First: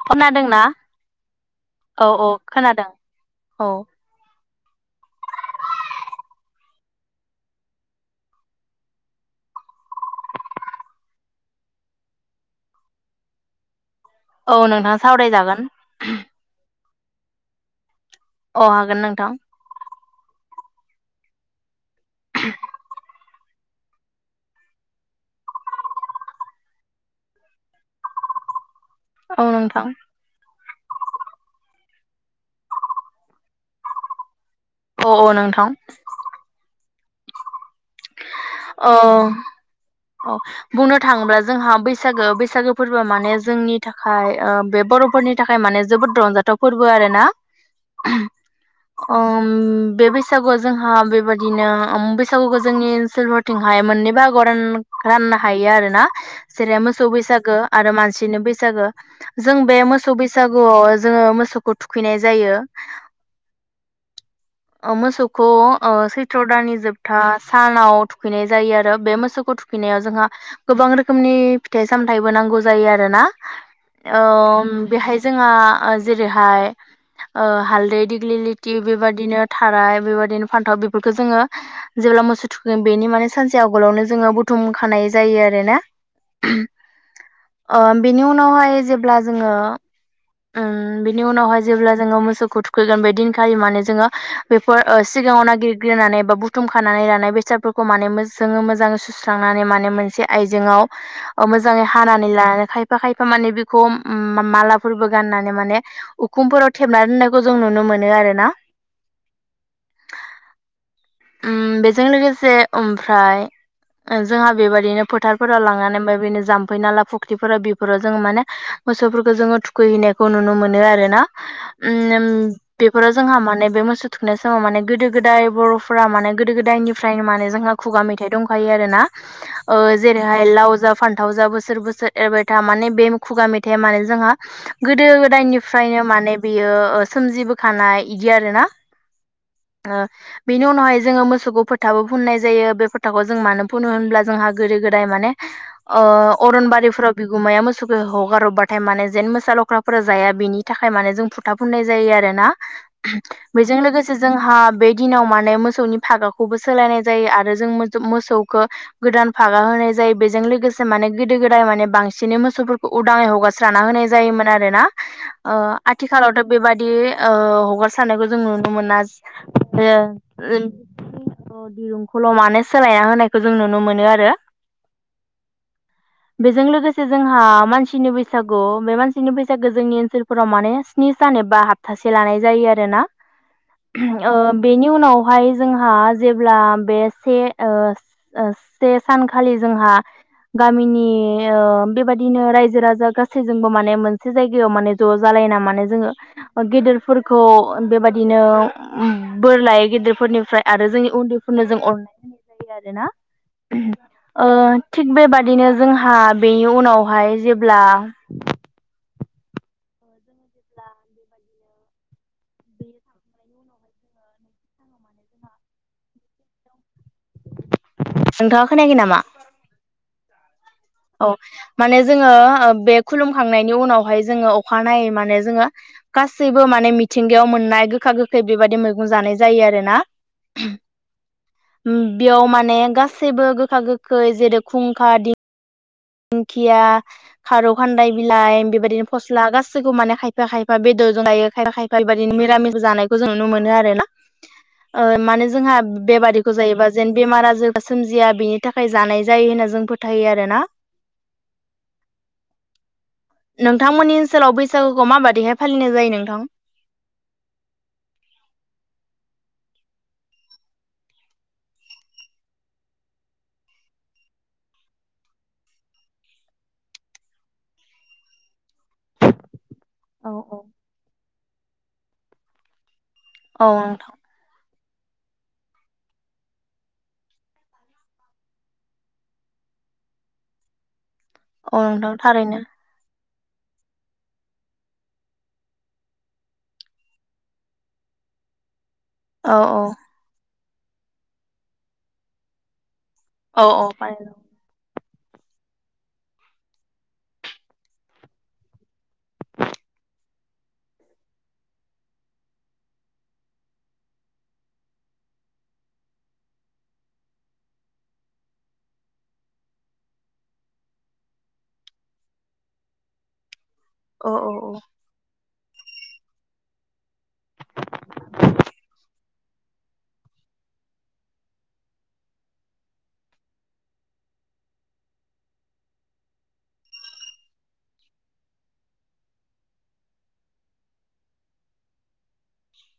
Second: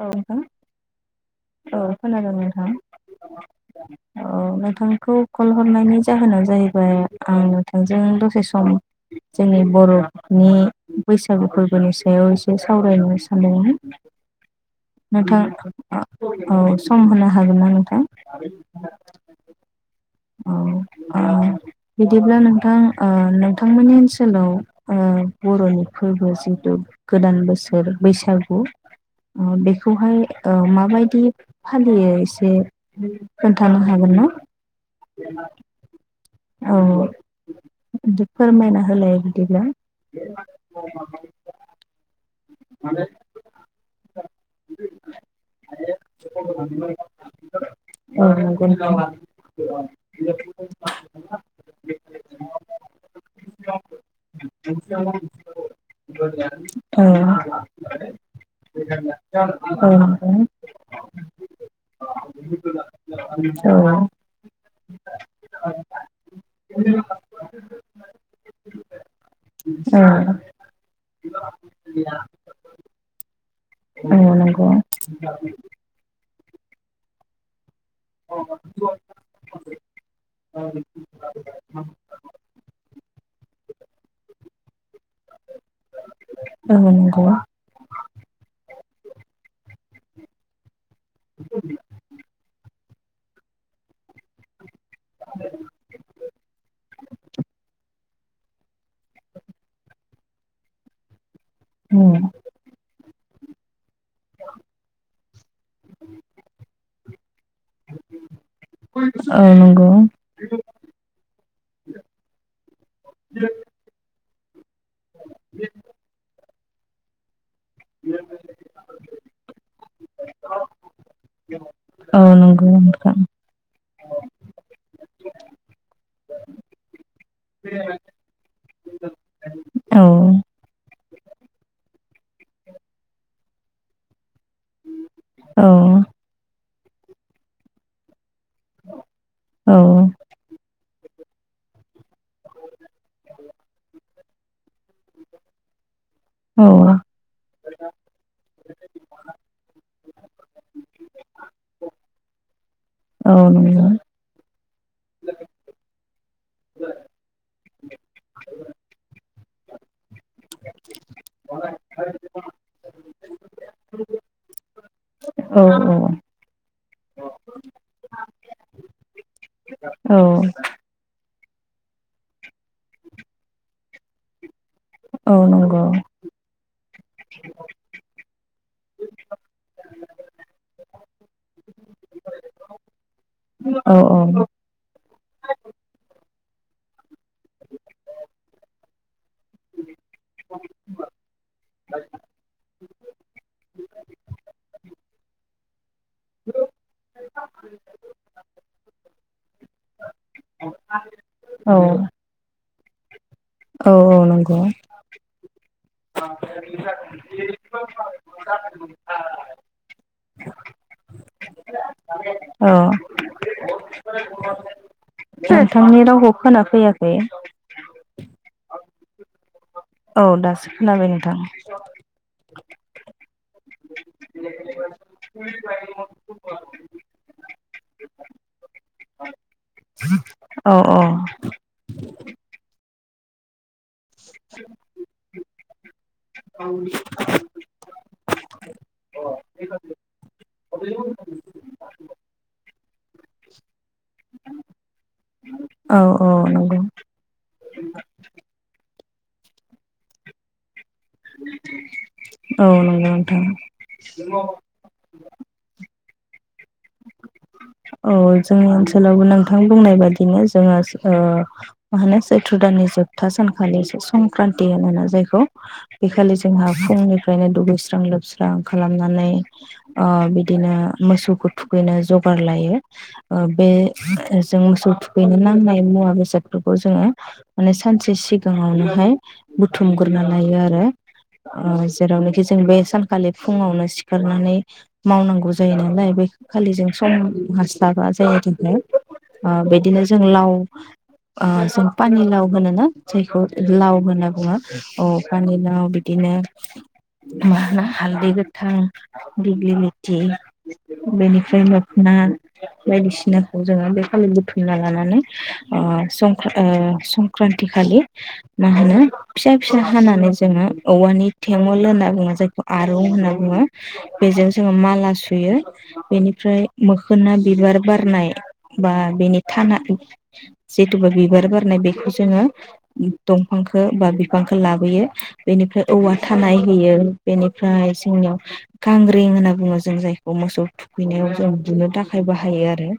औ नोंथां खोनादोंना औ खोनादों नोंथां औ ओ नोंथांखौ कल हरनायनि जाहोना जाहैबाय आं नोंथांजों दसे सम जोंनि बर'नि बैसागु फोरबोनि सायाव एसे सावरायनो सानदोंमोन। औ नोंथां सावरायजागोन। औ सम होनो हागोन ना नोंथां? अ हागोन नोंथां। औ आ। बिदिब्ला नोंथां ओ नों थांमोननि ओनसोलाव ओ बर'नि फोरबो जिहेतु गोदान बोसोर बैसागु औ ओ नोंथां बेखौहाय औ माबायदि फालियो एसे खोन्थानो हागोन ना? अ अ नोंथां। औ। बिदि फोरमायना होलाय अह बिदिब्ला अ बुंनो थाङोब्ला जोंहा बैसागो बैसा बैसागु फोरबोआ माने जोंनि थाखाय ओ बे बर'फोरनि थाखाय माने जोबोद रंजाथाव फोरबो आरोना औ नंगौ ओम बे बैसागुआ जोंहा बेबायदिनो बैसागु जोंनि ओनसोलफोरथिंहाय मोननै बाहागो रान राननो हायो आरोना जेरै मोसौ बैसाग नोंथां आरो मानसिनि बैसागो जों औ बे मोसौ औ बैसागुआव जोङो मोसौखौ थुखैनाय नंगौ जायो। औ औ औ मोसौखौ ओ सैथ्र' दाननि जोबथा सानाव थुखैनाय जायो आरो बे मोसौखौ थुखैनायाव जोंहा गोबां रोखोमनि फिथाइ सामथायाइबो नांगौ ज जायो आरो ना ओम बेहाय जोंहा ओ जेरै फाय ओ हाल- दै देग्लि लिथि बेबायाददिनो थाराय बेबायदिनो फान्थाव बेफोरखौ जोङो जेब्ला मोसौ थुखैयो बेनि माने सानसे आव- गलावनो जोङो बुथुम खानाय जायो आरोना नंगौ औ नंगौ ओ बेनि उनावहाय जेब्ला जोंङो ओ अम बिनि उनावहाय जेब्ला जोंङो मोसौखौ थु खैजाम बेदिनो खालि माने जोङो बेफ। [unintelligible] फोर ओ सिगाङाव नागिरग्रोननानै बा बुथुमखानानै लानाय बेसादफोरखौ माने मोज जोङो मोजां सुस्रांनानै माने मोनसे आइजेंआव अ मोजाङै उम हानानै लाना खायफा खाय थारमाने बेखौ ओम मा-माला फोरबो गाननानै माने उखुमफोराव थेबना दोनो औ नंगौ। अम बेजों लोगोसे ओमफ्राय जोंहा बेबायदिनो फोथारफोराव लांनानै ओम बेनो जाम बै नाला फख्रि फोरा बेफोराव जों माने मोसौफोरखौ जोंङो थुखैहैनायखौ नुनो मोनो आरोना ओम औ अम नंगौ बेफोराव नोंथां जोंहा माने बे मोसौ थुखैनाय समाव माने गोदो गोदाय बर' माने गोदो गोदायनिफ्रायनो माने जोंहा खुगा मेथाइ दंखायो आरो ना ओ औ जेरैहाय लाव जा फान्थाव जा बोसोर बोसोर एरबाय था माने बे खुगा मेथाइआ माने जोंहा गोदो औ गोदायनिफ्रायनो माने बियो ओ सोमजिबोखानाय गि आरोना औ हय जोङो मोसौखौ फोथाबो फुननाय जायो बे फोथाखौ जों मानो फुनो होनब्ला जोंहा गोदो गोदाय माने ओ औ अरनबारिफोराव बिगुमाया मो सौखौ हगार हरबाथाय माने जेन मोसा लख्राफोरा जाया बेनि थाखाय माने जों फुथाफुननाय जायो आरो ना बेजों नंगौ लोगोसे जोंहा बे दिनाव माने माने मोसौनि फागाखौबो सोलायनाय जायो आरो जों मोसौखौ गोदान फागा होनाय जायो बेजों लोगोसे माने गोदो गोदाय माने बांसिनै मोसौफोरखौ उदाङै हगारस्राना होनाय जायोमोन आरोना आ औ आथिखालावथ' बेबादि ओ हगारस्रनायखौ जों नुनो मोना औ ओम अ दिरुंखौल' माने सोलायना होनायखौ जों नुनो मोनो आरो औ नंगौ बेजों लोगोसे जोंहा मानसिनि बैसागु बे मानसिनि बैसागु जोंनि ओनसोलफोराव माने स्नि सान एबा हपथासे लानाय जायो आरोना औ ओ बेनि उनाव ओमफाय जोंहा जेब्ला बे से ओ ओ से सानखालि जोंहा गामिनि ओ बेबायदिनो रायजो राजा गासैजोंबो माने मोनसे जायगायाव माने ज' जालायना माने जोङो गेदेरफोरखौ बेबायदिनो बोर लाय गेदेर। फोरनिफ्राय आरो जोंनि उन्दैफोरनो औ जों अननाय होनाय जायो खोनादोना। औ नंगौ ओ थिग बेबादिनो जोंहा बेनि उनावहाय जेब्ला। [unintelligible] औ [unintelligible] नोंथांनि रावखौ खोना फैयाखै। नोंथाङा खोनायाखै नामा? औ दासो। खोनाबाय औ नोंथां माने जोङो बे खुलुमखांनायनि उनावहाय जोङो अखानायै माने जोङो गासैबो माने मिथिंगायाव मोननाय गोखा गोखै बेबायदि मैगं जानाय जायो आरोना औ औ बेयाव माने गासैबो गो गोखा गोखै जेरै खुंखा दिं दिंखिया खारौ खान्दाय बिलाइ बेबायदिनो फस्ला गाैखौबो माने खायफा खायफा बेदरजों जायो खायफा खायफा बेबायादिनो मिरामि जानायखौ जों नुनो मोनो आरो ना ओ माने जोंहा औ औ बेबादिखौ नंगौ जायोबा जेन बेमारा आजोर सोमजिया बेनि थाखाय जानाय जायो होनना जों फोथायो आरो ना। औ नंगौ नोंथांमोननि ओनसोलाव बैसागुखौ माबाददिहाय फालिनाय जायो नों थां। औ जोंनि ओनसोलावबो नोंथां बुंनाय बादिनो जोङो ओ मा होनो सैथ्र दाननि जोबथा सानखालि संक्रान्ति होनोना जायखौ बे खालि जोंहा फुंनिफ्रायनो दुगैस्रां लोबस्रां खालामनानै अ औ औ बिदिनो मोसौफोर बेनो जगार लायो ओ औ बे नोंथां जों मोसौ थुखैनो नांनाय मुवा बेसादफोरखौ जोङो माने सानसे सिगाङावनोहाय बुथुमग्रोना लायो आरो ओ औ नोंथां जेरावनोखि जों थारैनो बे सान खालि फुङावनो सिखारनानै मावनांगौ जायो नालाय बे खालिजों सम हास्लाबा जाया जों अ औ औ बिदिनो जों लाव अ जों पानिलाव होनो ना? जायखौ औ औ लाव होनना बानायनांगौ बुङो। अ पानिलाव बिदिनो मा होनो हालदै गोथां दिग्लि लिथि बेनिफ्राय लोखोना बायदिसिनाखौ जोङो बे खालि बुथुमना लानानै सं संक्रान्ति खालि मा होनो फिसा फिसा हानानै जोङो औवानि थेवल होनना बुङो जायखौ आरौ होनना बुङो औ बेजों औ जोङो माला सुयो। बेनिफ्राय मोखोना बिबार बारनाय बा बेनि थाना जिथुबा बिबार बारनाय बेखौ जोङो दंफांखौ बा बिफांखौ लाबोयो बेनिफ्राय औवा थानाय होयो बेनिफ्राय जोंनियाव गांग्रिं होनना बुङो जों जायखौ मोसौ थुखैनायाव जों [unintelligible] थाखाय बाहायो आरो।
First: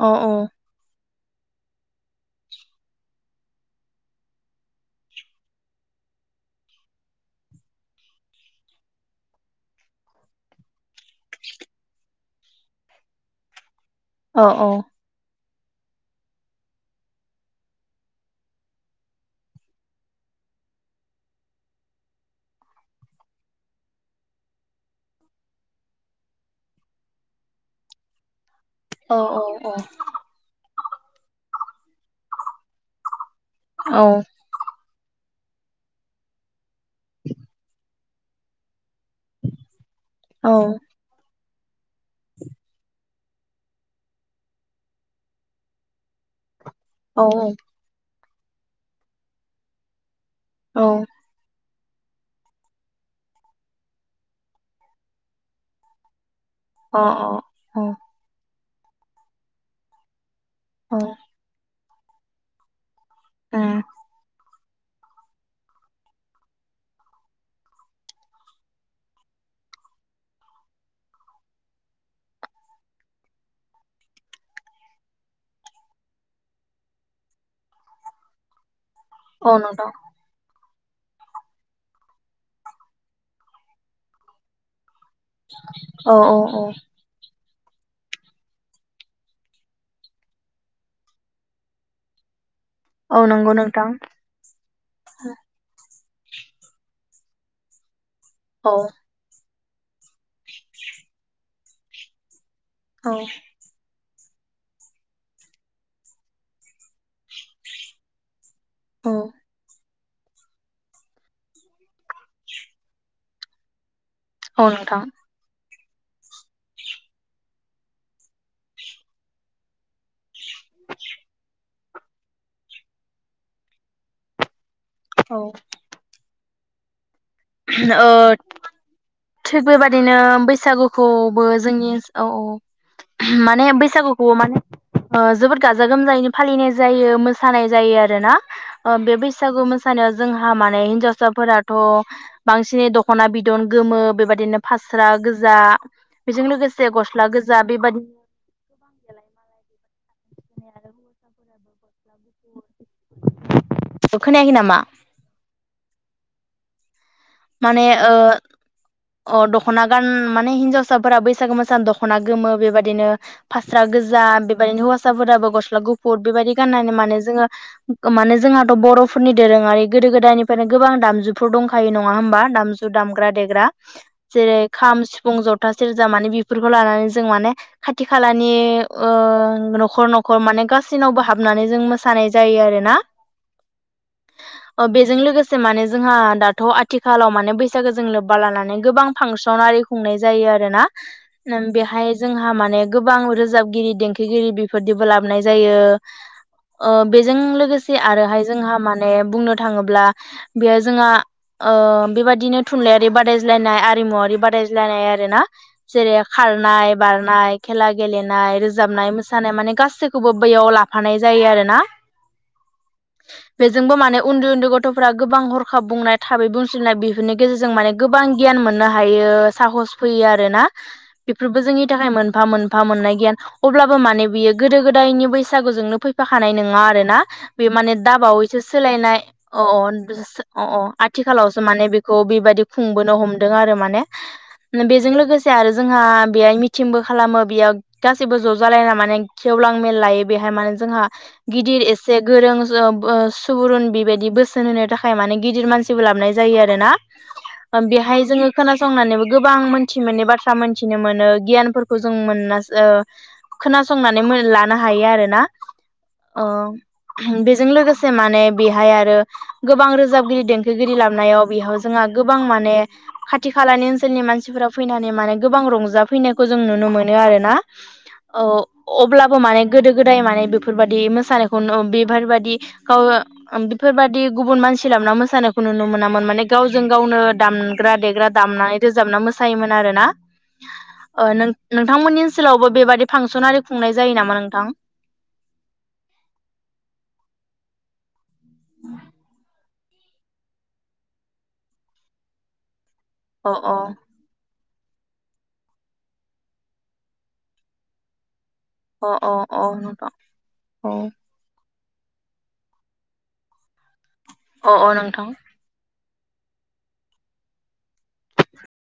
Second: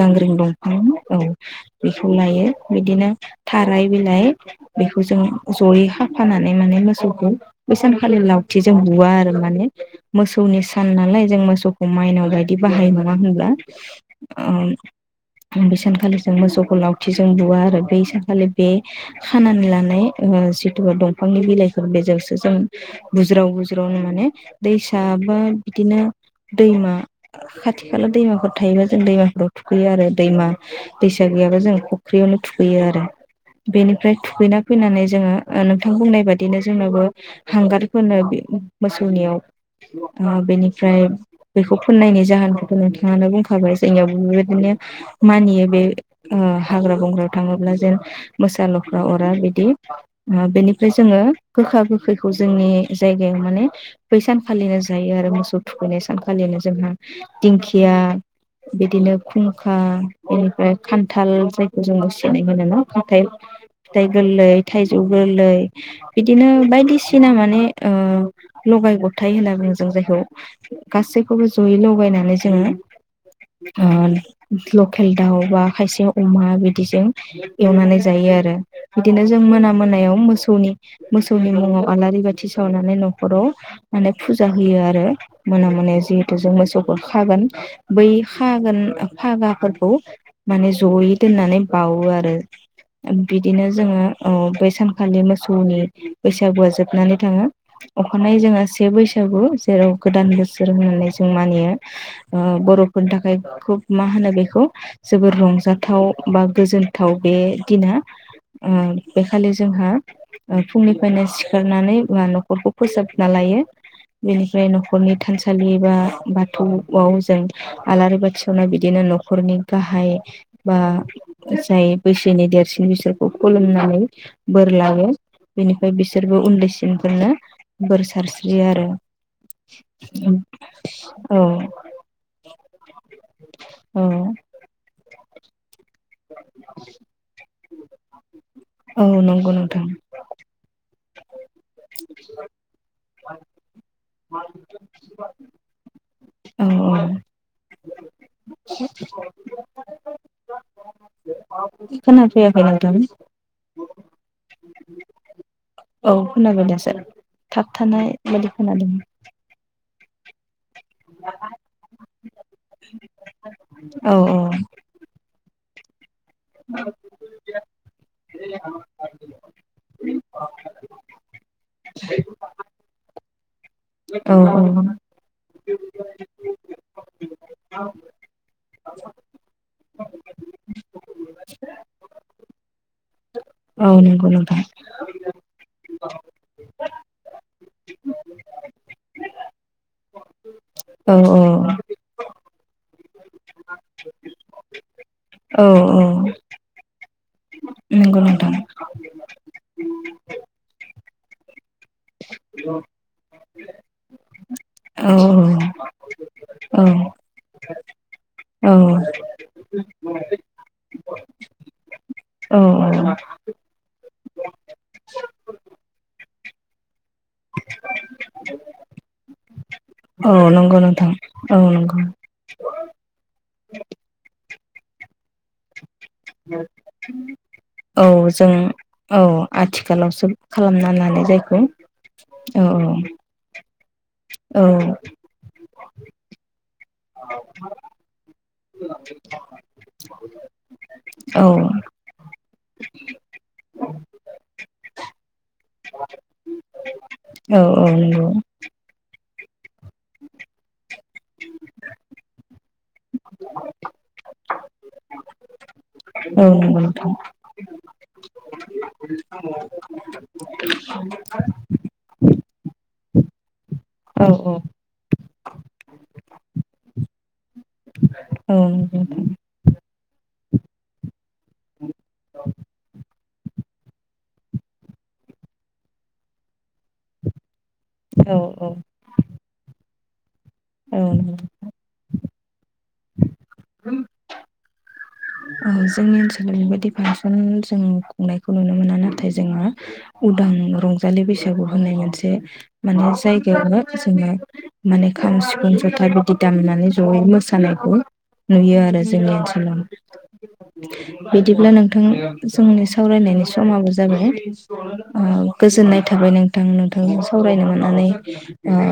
औ दंफां औ। बेखौ लायो बिदिनो थाराय बिलाइ बेखौ जों जयै खाफानानै माने मोसौखौ बै सानखालि लावथि जों बुवा आरो माने मोसौनि सान नालाय जों मोसौ मायनाव बायदि बाहायो नङा होनब्ला? औ औ। बे सानखालि जों मोसौखौ लावथिजों बुवा आरो बै सानखालि बे खानानै लानाय जिथु दंफांनि बिलाइफोर बेजोंसो जों बुज्राव बुज्रावनो माने दैसा बा बिदिनो दैमा खाथि खाला दैमाफोर थायोबा जों औ दैमाफोराव थुखैयो आरो दैमा दैसा गैयाबा जों फुख्रियावनो थुखैयो आरो। औ बेनिफ्राय थुखैना फैनानै जोङो नोंथां बुंनाय बादिनो जोंनाबो हांगार फोनो मोसौनियाव बेनिफ्राय खौ फोननायनि जाहोनखौ नोंथां ङानो बुंखाबाय जोंनियाव बेबायदिनो मानियो बे ओ हाग्रा औ बंग्रायाव थाङोब्ला जेन मोसा ल'फ्रा अरा बिदि बेनिफ्राय जोङो गोखा गोखैखौ जोंनि जायगायाव माने बैसान खालिनो जायो आरो मोसौ थुखैनाय खालिनो जोंहा दिंखिया बिदिनो खुंखा बेनिफ्राय खान्थाल जाय जों [unintelligible] मोनो न'? हाथाय फिथाइ गोरलै थाइजौ गोरलै बिदिनो बायदिसिना माने ओ लगाय गथाय होनना बुंङो जों जायखौ गासैखौबो जयै लगायनानै जोङो लकेल दाउ बा खायसे अमा बिदिजों एवनानै जायो आरो बिदिनो जों औ मोना नोंथां मोनायाव मोसौनि मोसौनि मुङाव आलारि बाथि सावनानै न'खराव माने फुजा होयो आरो मोना मोनायाव औ जिहेथु औ जों औ मोसौफोर खागोन बै हागोन फागाफोरखौ माने जयै दोननानै बावो आरो औ नंगौ बिदिनो नोंथां जोङो बै सानखालि मोसौनि बैसागुआ जोबनानै थाङो अखानायनायै जोङो औ से बैसागु जेराव गोदान बोसोर होननानै जों मानियो ओ बर'फोरनि औ थाखाय खुब मा होनो बेखौ जोबोर रंजाथाव बा गोजोनथाव बे दिना ओ औ बेखालि जोंहा ओ फुंनिफ्रायनो सिखारनानै न'खरखौ फोसाबना लायो। औ बेनिफ्रायनो नोंथां थानसालि बा बाथौआव जों आलारि बाथि सावना बिदिनो न'खरनि गाहाय बा जाय बैसोनि देरसिन बिसोरखौ खुलुमनानै बोर लायो औ बेनिफ्राय बिसोर बो उन्दैसिनफोरनो बोर ओ सारस्रियो आरो। थिग बेबादिनो औ बैसागुखौबो जोंनि ओनसोलाव माने औ बैसागुखौ माने ओ जोबोद गाजा गोमजायैनो फालिनाय जायो मोसानाय जायो आरोना ओ औ बे नंगौ बैसागु नोंथां मोसानायाव जोंहा माने हिनजाव साफोरा थ' बांसिनै दख'ना बिदन गोमो बेबायदिनो फास्रा गोजा बेजों औ लोगोसे औ गस्ला गोजा बेबा खोना फैयाखै नोंथां औ खोनायाखै नामा? औ खोनाबाय दासो माने थाबथानाय ओ बायदि खोनादों अ दख'ना गान माने हिनजावस साफोरा बैसागु मोसानो दख'ना गोमो बेबायदिनो फास्रा औ गोजा बेबायदिनो हौवासाफोराबो गस ला गु फुर बेबायदि गाननानै माने जोङो माने जोंआ थ' बर'फोरनि दोरोङारि गोदो गोद दाइनिफ्रायनो गोबां दामजुफोर दंखायो। नङा होमबा दामज जु दामग्रा देग्रा औ औ जेरै- खाम सिफुं जथ था सेरजा माने बेफोरखौ लानानै जों माने खाथि खालानि ओ न'खर न'खर माने गासैनावबो हाबनानै जों मोसानाय जायो आरोना। औ नंगौ नोंथां बेजों लोगोसे माने जोंहा दाथ' आथ थिखालाव माने बैसागो जों लोब्बा लानानै गोबां फांसन आरि खुंनाय जायो आ रोना औ औ ओं बेहाय जोंहा माने गोबां रोजाबगिरि देंखोगिरि बेफोर बिदिबो लाबोनाय औ जायो औ ओ बेजों लोगोसे नंगौ आरोहाय नोंथां जोंहा माने बुंनो थांङोब्ला बेयो जोंहा ओ बेबादिनो थुनलाइयारि बादायज्लायनाय आरिमुवरारि बादायज्लायनाय औ आरो ना जेरै औ खारनाय बारनाय खेला गेलेनाय औ रोजाबनाय मोसानाय माने गासैखौबो बैयाव लाफानाय जायो आरो ना औ बेजोंबो माने उन्दै उन्दै गथ'फोरारा गोबां हरखाब बुंनाय थाबै बुजिनाय बि बेफोरनि गेजेरजों माने गोबां गियान मोननो हायो साहस फैयो औ आरोना नंगौ नोंथां औ बेफोरबो जोंनि नंगौ थाखाय मोनफा मोनफा मोननाय गियान अब्लाबो माने बियो गोदो गोदायनि बैसागुजोंनो फै खानाय नंङा आरो ना बे माने औ जों दाबावैसो सोलायनाय औ अ आथिखालावसो खालामना अ लानाय जायखौ आथिखालावसो माने बेखौ बेबायदि औ खुंबोनो हमदों आरो माने औ बेजों लोगोसे आरो जोंहा बेहाय मिथिंबो खालामो बेयाव गासिबो जालायना गेवलां मेल लायो बेहाय माने जोंहा औ गिदिर एसे गोरों ओ सुबुरुन बेबायदि बोसोन होनो थाखाय माने गिदिर मानसि लाबोनाय जायो आरो ना औ औ बेहाय नंगौ जोंङो खोनासंनानै गोबां मोनसे थि मोनै बाथ्रा मोनथिनो मो गियानफोरखौ जों मोन ओ खोनासंनानै लानो हायो आरोना अ औ नंगौ नोंथां बेजों लोगोसे माने बेहाय आरो गोबां रोजाबगिरि देंखो लाबनायाव बेहाव जोंहा गोबां माने खाथि खालानि ओनसोलनि औ मानसिफोरा फैनानै माने गोबां रंजाफैनायखौ जों नुनो मोनो आरोना औ अब्लाबो माने गोदो गोदाय माने बेफोरबायदि मोसानायखौ [unintelligible] बेफोरबादि गुबुन मानसि लाबोना मोसानो खौ नुनो मोनामोन माने गावजों गावनो दाम देग्रा देग्रा औ औ दामनानै रोजाबना मोसायोमोन आरोना औ ओ नंगौ नों नोंथांमोननि ओनोलावबो बेबादि फांसन आरि खुंनाय जायो नामा नोंथां जोंनि ओनसोलाव ओरैबायदि फांसन जों खुंनायखौ नुनो मोना नाथाय जोंङो उदां रंजालि बैसागु होनाय मोनसे माने अ अ जायगायावनो जोंङो माने खाम सिफुं जथा बिदि दामनानै जयै मोसानायखौ नुयो आरो अ जोंनि अ अ ओनसोलाव नोंथां अ बिदि नो नोंथां जोंनि सावरायनायनि समाबो जाबाय अ अ ओ नोंथां गोजोननाय थाबाय नोंथां नोंथांजों सावरायनो मोननानै ओ